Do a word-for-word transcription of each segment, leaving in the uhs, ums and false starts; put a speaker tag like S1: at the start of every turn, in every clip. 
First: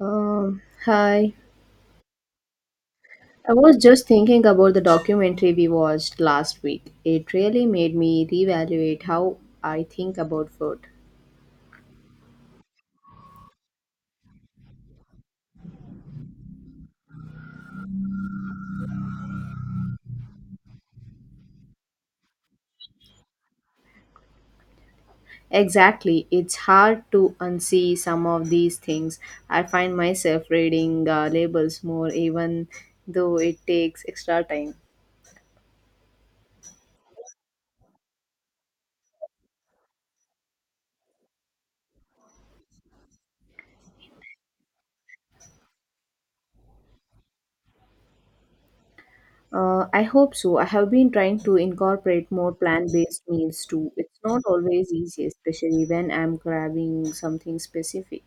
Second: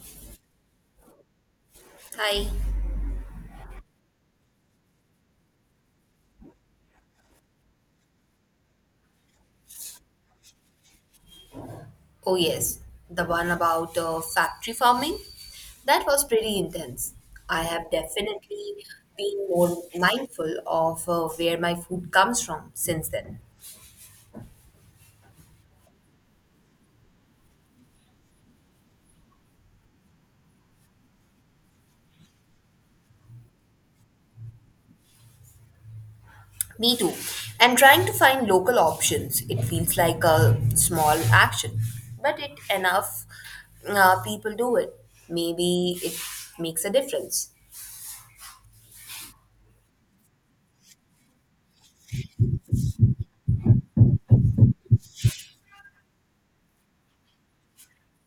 S1: Um, hi.
S2: Hi.
S1: I was just thinking about the documentary we watched last week. It really made me reevaluate how I think about food.
S2: Oh, yes. The one about uh, factory farming. That was pretty intense. I have definitely been more mindful of uh, where my food comes from since then.
S1: Exactly. It's hard to unsee some of these things. I find myself reading uh, labels more, even though it takes extra time.
S2: Me too. And trying to find local options. It feels like a small action, but it enough uh, people do it. Maybe it makes a difference.
S1: Uh, I hope so. I have been trying to incorporate more plant based meals too. It's not always easy, especially when I'm grabbing something specific.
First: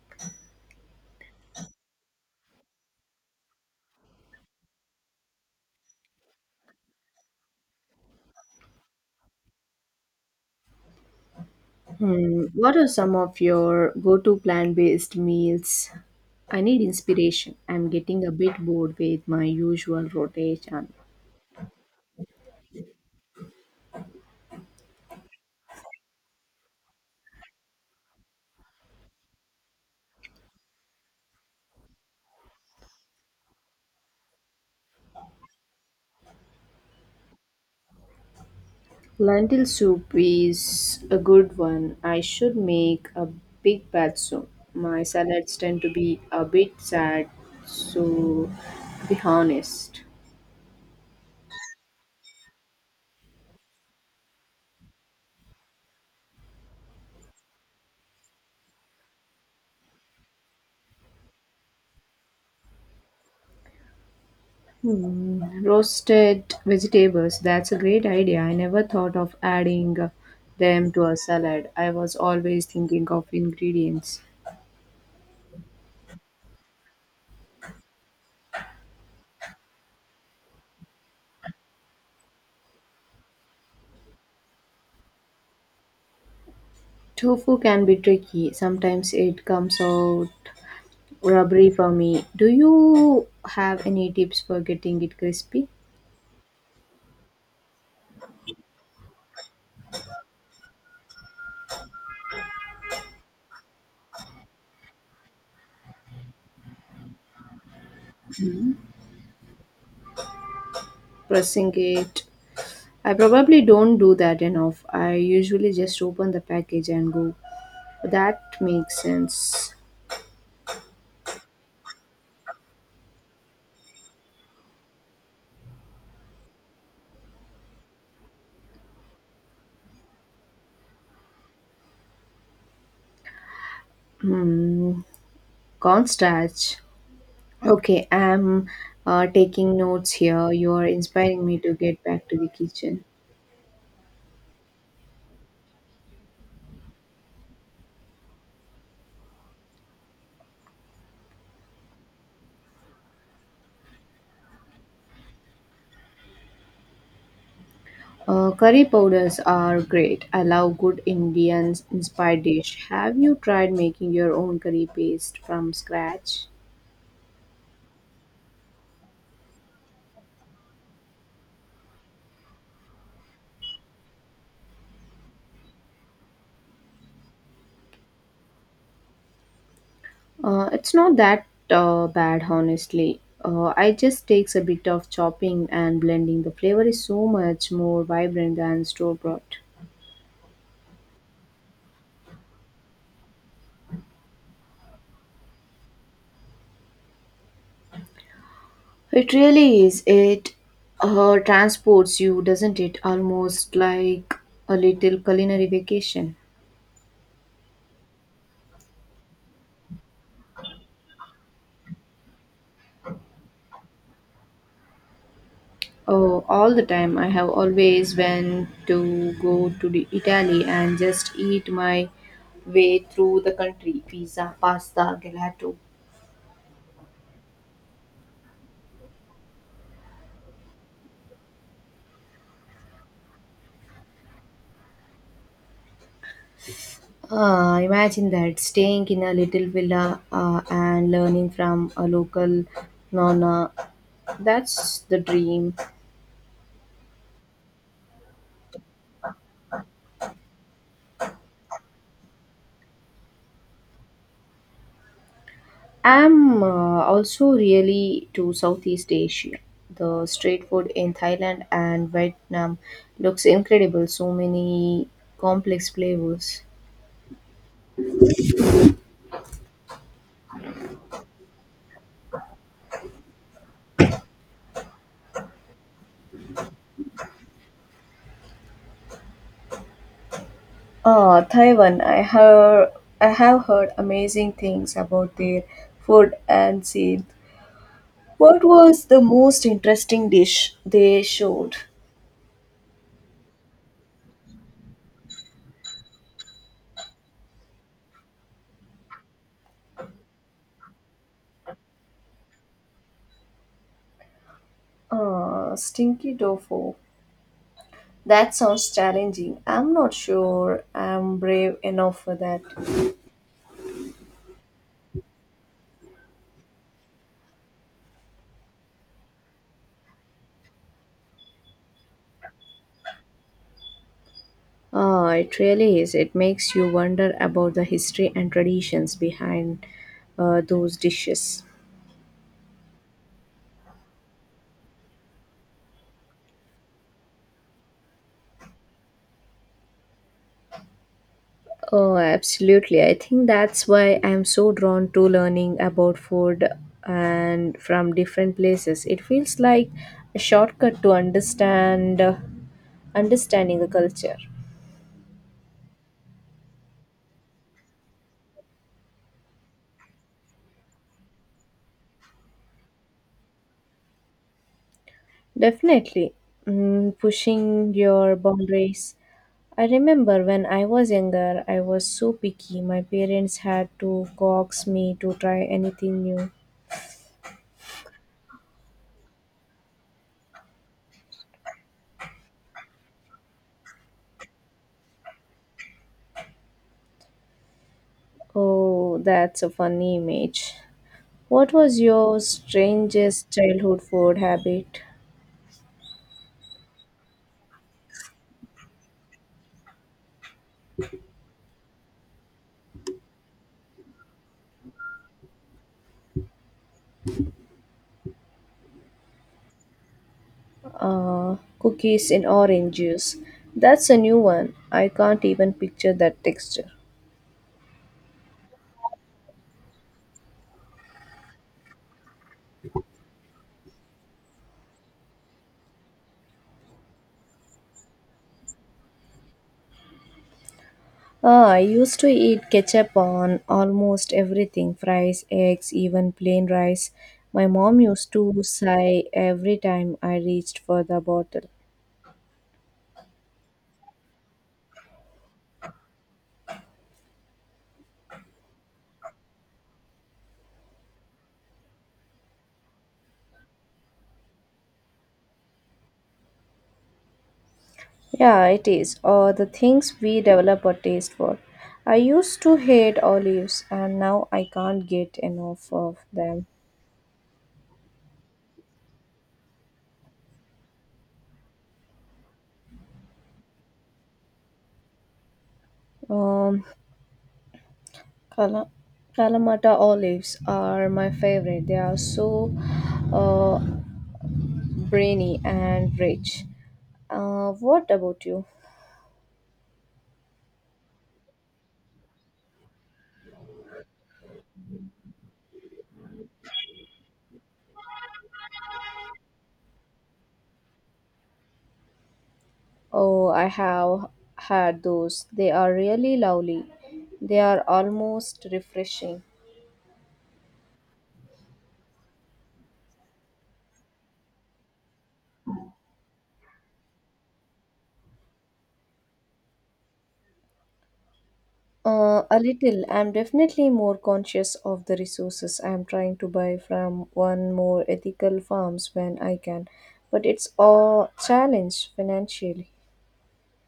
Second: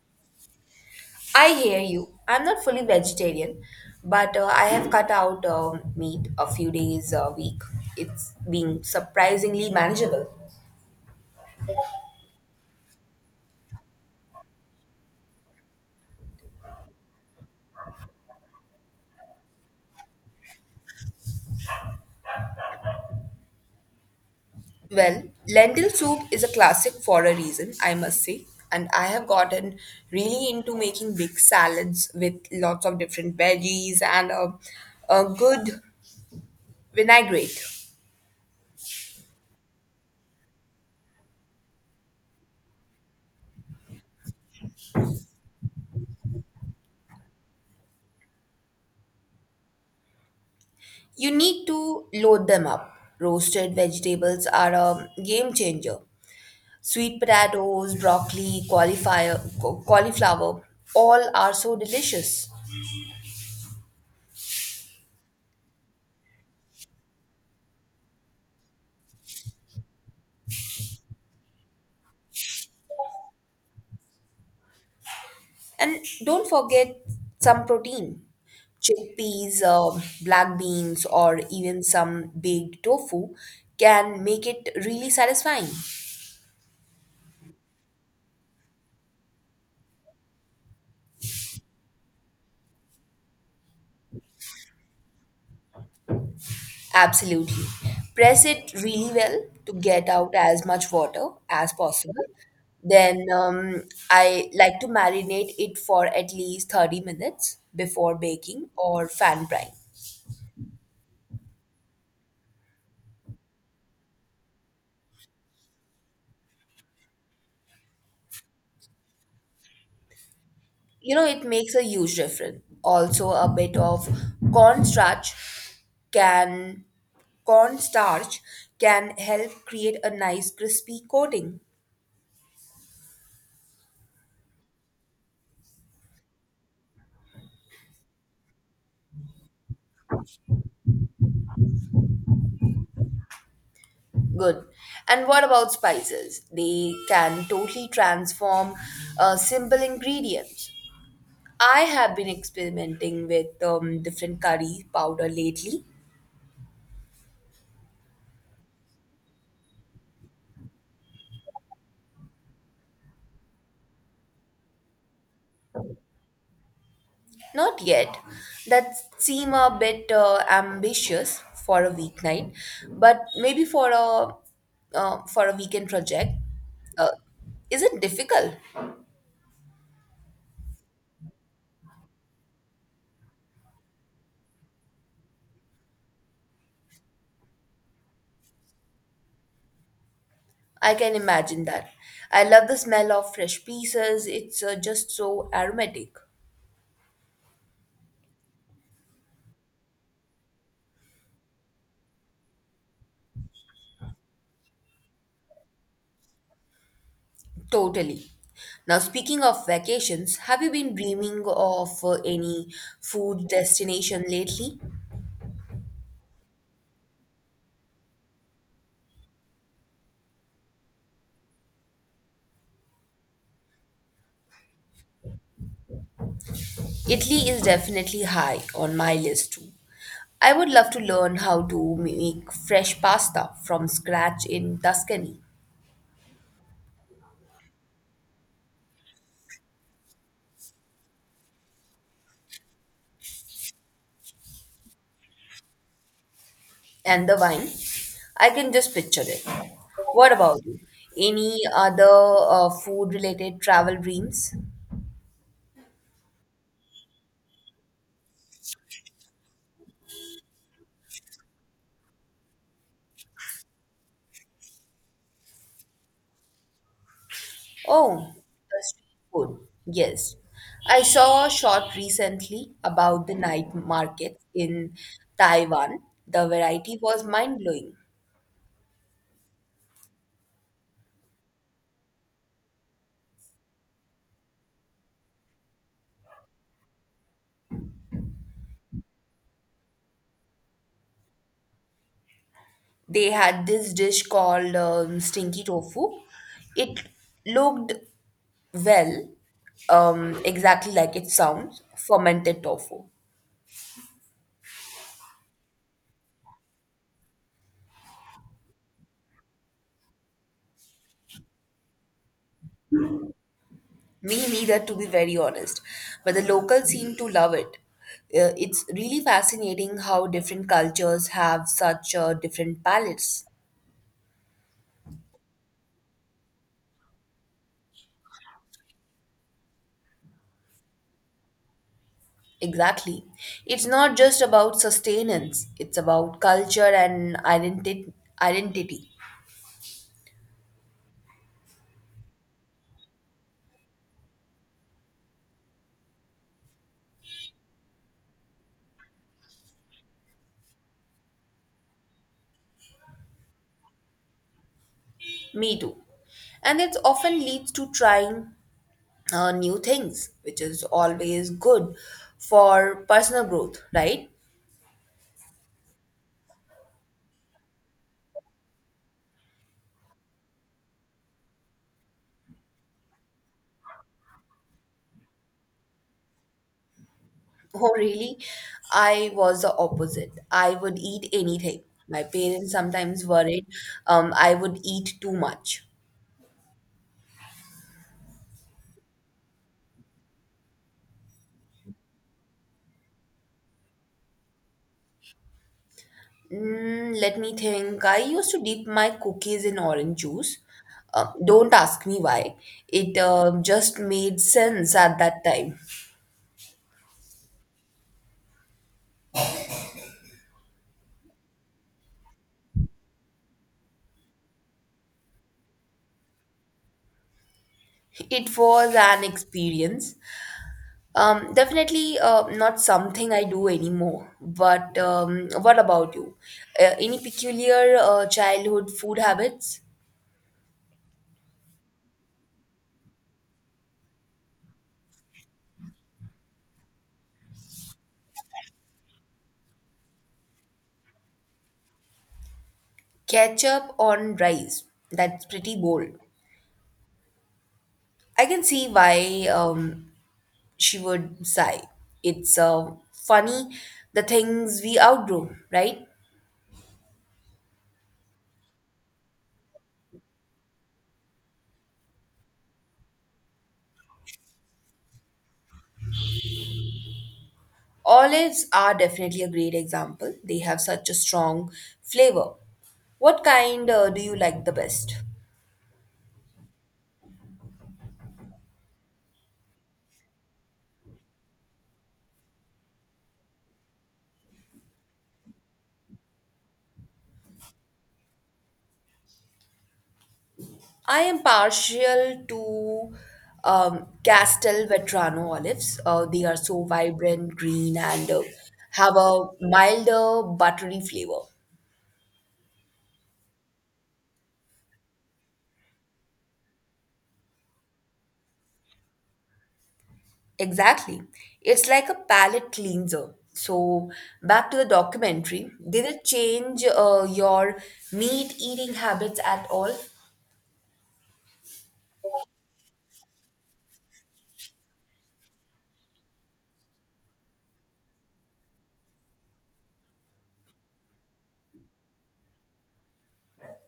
S2: I hear you. I'm not fully vegetarian, but uh, I have cut out um meat a few days a week. It's been surprisingly manageable.
S1: Hmm, what are some of your go-to plant-based meals? I need inspiration. I'm getting a bit bored with my usual rotation.
S2: Well, lentil soup is a classic for a reason, I must say. And I have gotten really into making big salads with lots of different veggies and a, a good vinaigrette.
S1: Lentil soup is a good one. I should make a big batch soon. My salads tend to be a bit sad, so to be honest.
S2: You need to load them up. Roasted vegetables are a game changer. Sweet potatoes, broccoli, cauliflower, cauliflower, all are so delicious.
S1: Hmm, roasted vegetables, that's a great idea. I never thought of adding them to a salad. I was always thinking of ingredients.
S2: And don't forget some protein chickpeas, uh, black beans, or even some baked tofu can make it really satisfying.
S1: Tofu can be tricky. Sometimes it comes out rubbery for me. Do you have any tips for getting it crispy?
S2: Absolutely. Press it really well to get out as much water as possible. Then um, I like to marinate it for at least thirty minutes before baking or fan frying.
S1: Pressing it. I probably don't do that enough. I usually just open the package and go. That makes sense.
S2: You know it makes a huge difference. Also a bit of cornstarch can cornstarch can help create a nice crispy coating.
S1: Hmm. Cornstarch. Okay, I'm uh, taking notes here. You are inspiring me to get back to the kitchen.
S2: Good. And what about spices? They can totally transform uh, simple ingredients. I have been experimenting with um, different curry powder lately.
S1: Uh, curry powders are great. I love good Indian inspired dish. Have you tried making your own curry paste from scratch?
S2: Not yet. That seem a bit uh, ambitious for a weeknight, but maybe for a uh, for a weekend project. Uh, is it difficult?
S1: Uh, it's not that uh, bad, honestly. Uh, it just takes a bit of chopping and blending. The flavor is so much more vibrant than store bought.
S2: I can imagine that. I love the smell of fresh pieces. It's uh, just so aromatic.
S1: It really is. It uh, transports you, doesn't it? Almost like a little culinary vacation.
S2: Totally. Now, speaking of vacations, have you been dreaming of uh, any food destination lately?
S1: Oh, all the time. I have always went to go to the Italy and just eat my way through the country. Pizza, pasta, gelato.
S2: Italy is definitely high on my list too. I would love to learn how to make fresh pasta from scratch in Tuscany.
S1: Uh, imagine that staying in a little villa uh, and learning from a local nonna. That's the dream.
S2: And the wine, I can just picture it. What about you? Any other uh, food related travel dreams?
S1: I'm uh, also really to Southeast Asia. The street food in Thailand and Vietnam looks incredible. So many complex flavors.
S2: Oh, the street food. Yes. I saw a short recently about the night markets in Taiwan. The variety was mind blowing.
S1: Ah, Taiwan. I have I have heard amazing things about their food and scene. What was the most interesting dish they showed?
S2: They had this dish called um, stinky tofu. It looked well, um, exactly like it sounds, fermented tofu.
S1: Ah, stinky tofu. That sounds challenging. I'm not sure I'm brave enough for that.
S2: Me neither, to be very honest. But the locals seem to love it. Uh, it's really fascinating how different cultures have such uh, different palates.
S1: Ah, it really is. It makes you wonder about the history and traditions behind uh, those dishes.
S2: Exactly. It's not just about sustenance, it's about culture and identi- identity.
S1: Oh, absolutely. I think that's why I'm so drawn to learning about food and from different places. It feels like a shortcut to understand understanding the culture.
S2: Me too. And it often leads to trying uh, new things, which is always good for personal growth, right?
S1: Definitely. Mm, pushing your boundaries. I remember when I was younger, I was so picky. My parents had to coax me to try anything new.
S2: Oh, really? I was the opposite. I would eat anything. My parents sometimes worried um, I would eat too much.
S1: Oh, that's a funny image. What was your strangest childhood food habit?
S2: Mm, let me think. I used to dip my cookies in orange juice. Um, don't ask me why. It um just made sense at that time.
S1: Uh, cookies in orange juice. That's a new one. I can't even picture that texture.
S2: It was an experience. Um, definitely uh, not something I do anymore. But um, what about you? Uh, any peculiar uh, childhood food habits?
S1: Ah, I used to eat ketchup on almost everything fries, eggs, even plain rice. My mom used to sigh every time I reached for the bottle.
S2: Ketchup on rice. That's pretty bold. I can see why um, she would sigh. It's uh, funny the things we outgrow, right?
S1: Yeah, it is. Or the things we develop a taste for. I used to hate olives and now I can't get enough of them.
S2: Olives are definitely a great example. They have such a strong flavor. What kind uh, do you like the best?
S1: Um, Kala, Kalamata olives are my favorite. They are so uh, brainy and rich. Uh, what about you?
S2: I am partial to um, Castelvetrano olives. Uh, they are so vibrant, green, and uh, have a milder, buttery flavor.
S1: Oh, I have had those. They are really lovely. They are almost refreshing.
S2: Exactly. It's like a palate cleanser. So, back to the documentary. Did it change uh, your meat eating habits at all?
S1: Uh, a little. I'm definitely more conscious of the resources. I'm trying to buy from one more ethical farms when I can, but it's a challenge financially.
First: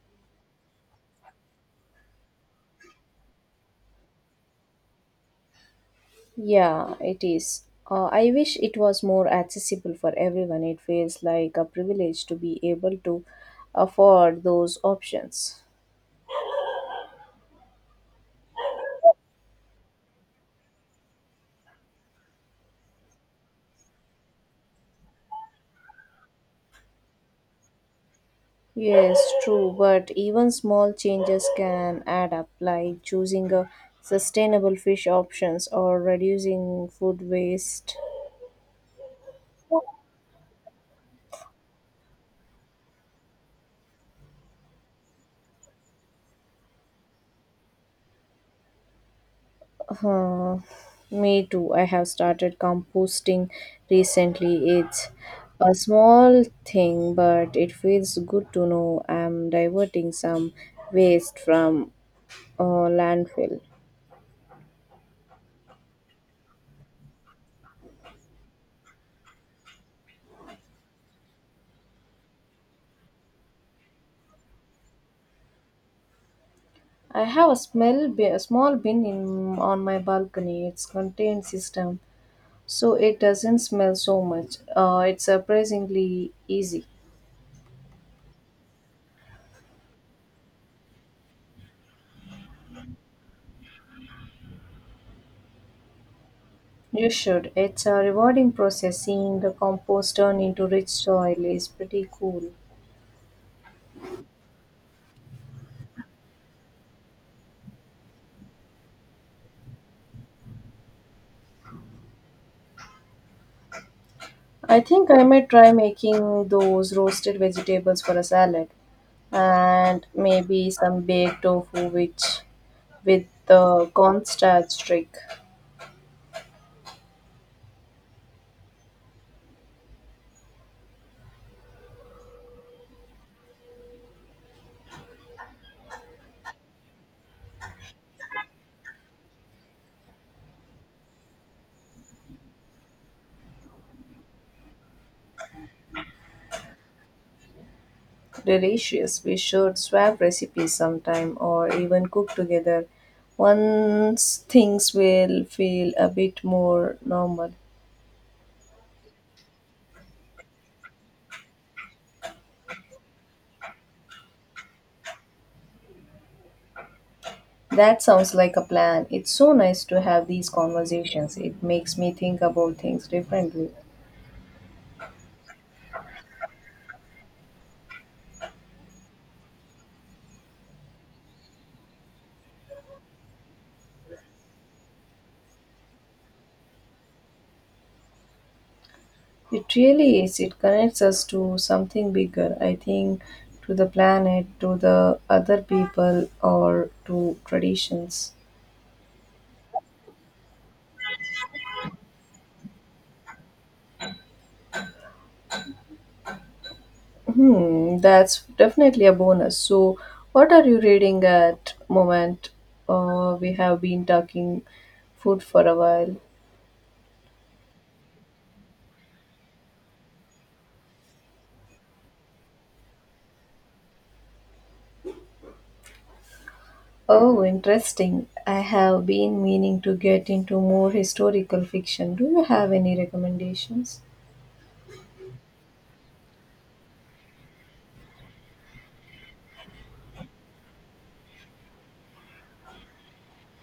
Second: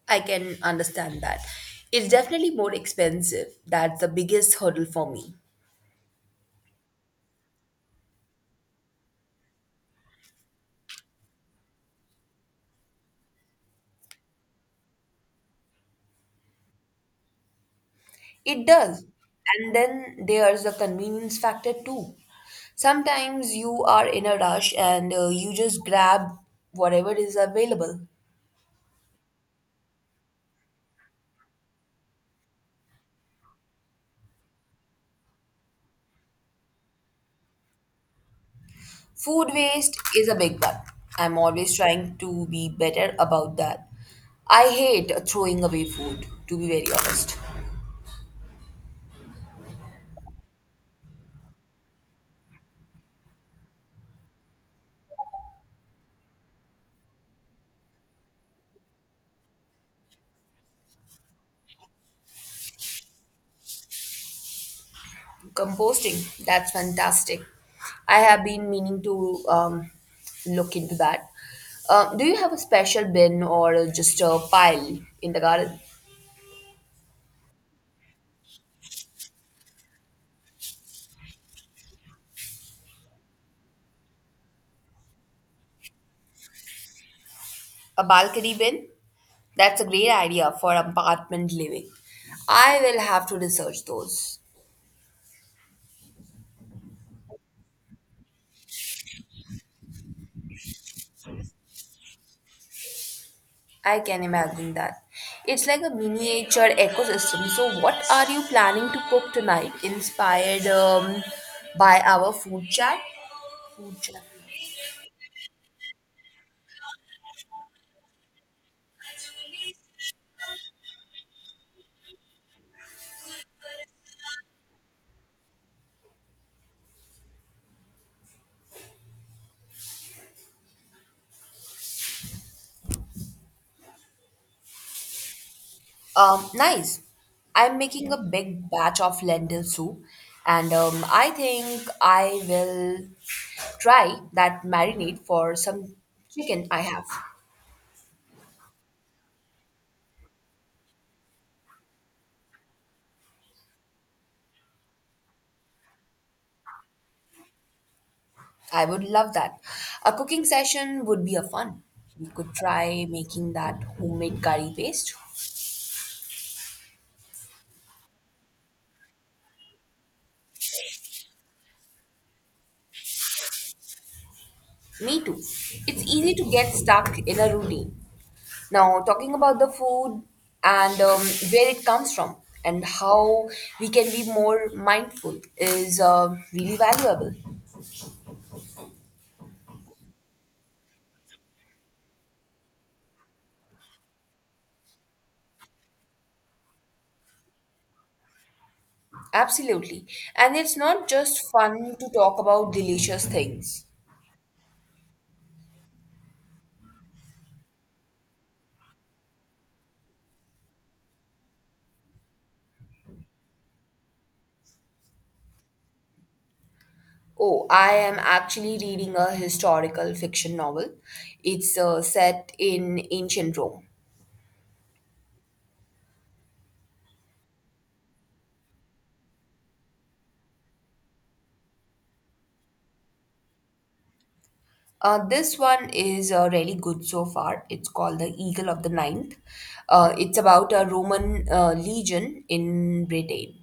S2: I can understand that. It's definitely more expensive. That's the biggest hurdle for me.
S1: Yeah, it is. Uh, I wish it was more accessible for everyone. It feels like a privilege to be able to afford those options.
S2: It does. And then there's the convenience factor too. Sometimes you are in a rush and uh, you just grab whatever is available.
S1: Yes, true, but even small changes can add up, like choosing a sustainable fish options or reducing food waste.
S2: Food waste is a big one. I'm always trying to be better about that. I hate throwing away food, to be very honest.
S1: Uh, Me too. I have started composting recently. It's a small thing, but it feels good to know I'm diverting some waste from a landfill.
S2: Composting, that's fantastic. I have been meaning to um, look into that. Um, do you have a special bin or just a pile in the garden?
S1: I have a small bin, a small bin in, on my balcony. It's contained system, so it doesn't smell so much. Uh, it's surprisingly easy.
S2: A balcony bin? That's a great idea for apartment living. I will have to research those.
S1: You should. It's a rewarding process. Seeing the compost turn into rich soil is pretty cool.
S2: I can imagine that. It's like a miniature ecosystem. So, what are you planning to cook tonight? Inspired um, by our food chat? Food chat.
S1: I think I might try making those roasted vegetables for a salad and maybe some baked tofu which with the cornstarch trick.
S2: Um, nice. I'm making a big batch of lentil soup, and um, I think I will try that marinade for some chicken I have.
S1: Delicious. We should swap recipes sometime or even cook together once things will feel a bit more normal.
S2: I would love that. A cooking session would be a fun. We could try making that homemade curry paste.
S1: That sounds like a plan. It's so nice to have these conversations. It makes me think about things differently.
S2: Me too. It's easy to get stuck in a routine. Now, talking about the food and um, where it comes from and how we can be more mindful is uh, really valuable.
S1: It really is. It connects us to something bigger, I think, to the planet, to the other people, or to traditions.
S2: Absolutely. And it's not just fun to talk about delicious things.
S1: Hmm, that's definitely a bonus. So, what are you reading at moment? Uh, we have been talking food for a while.
S2: Oh, I am actually reading a historical fiction novel. It's uh, set in ancient Rome.
S1: Oh, interesting. I have been meaning to get into more historical fiction. Do you have any recommendations?
S2: Uh, this one is uh, really good so far. It's called The Eagle of the Ninth. Uh, it's about a Roman uh, legion in Britain.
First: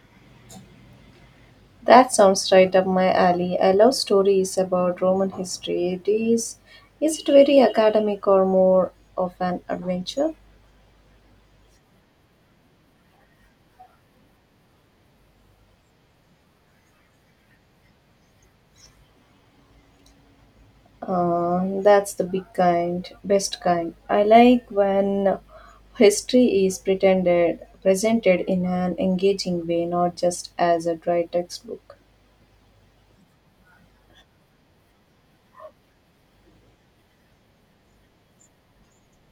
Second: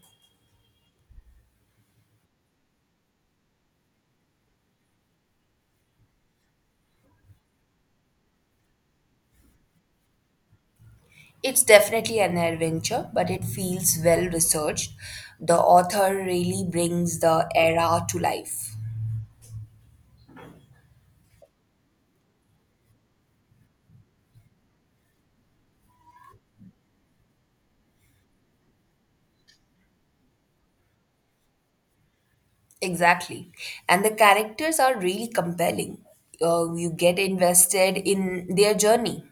S1: That sounds right up my alley. I love stories about Roman history. It is, is it very academic or more of an adventure?
S2: It's definitely an adventure, but it feels well researched. The author really brings the era to life.
S1: Uh, that's the big kind, best kind. I like when history is pretended, presented in an engaging way, not just as a dry textbook.
S2: Exactly. And the characters are really compelling. Uh, you get invested in their journey.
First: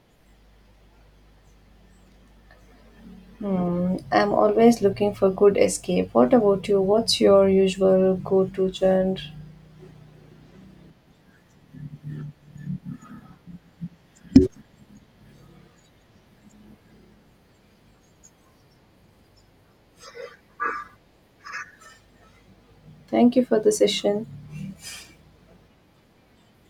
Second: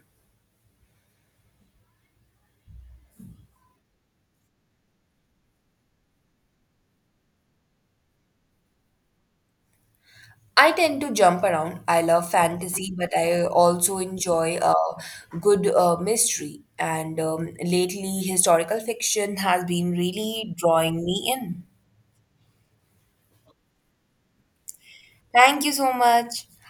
S1: Hmm, I'm always looking for good escape. What about you? What's your usual go-to genre?
S2: I tend to jump around. I love fantasy, but I also enjoy a good uh, mystery. And um, lately, historical fiction has been really drawing me in.
S1: Thank you for the session.
S2: Thank you so much.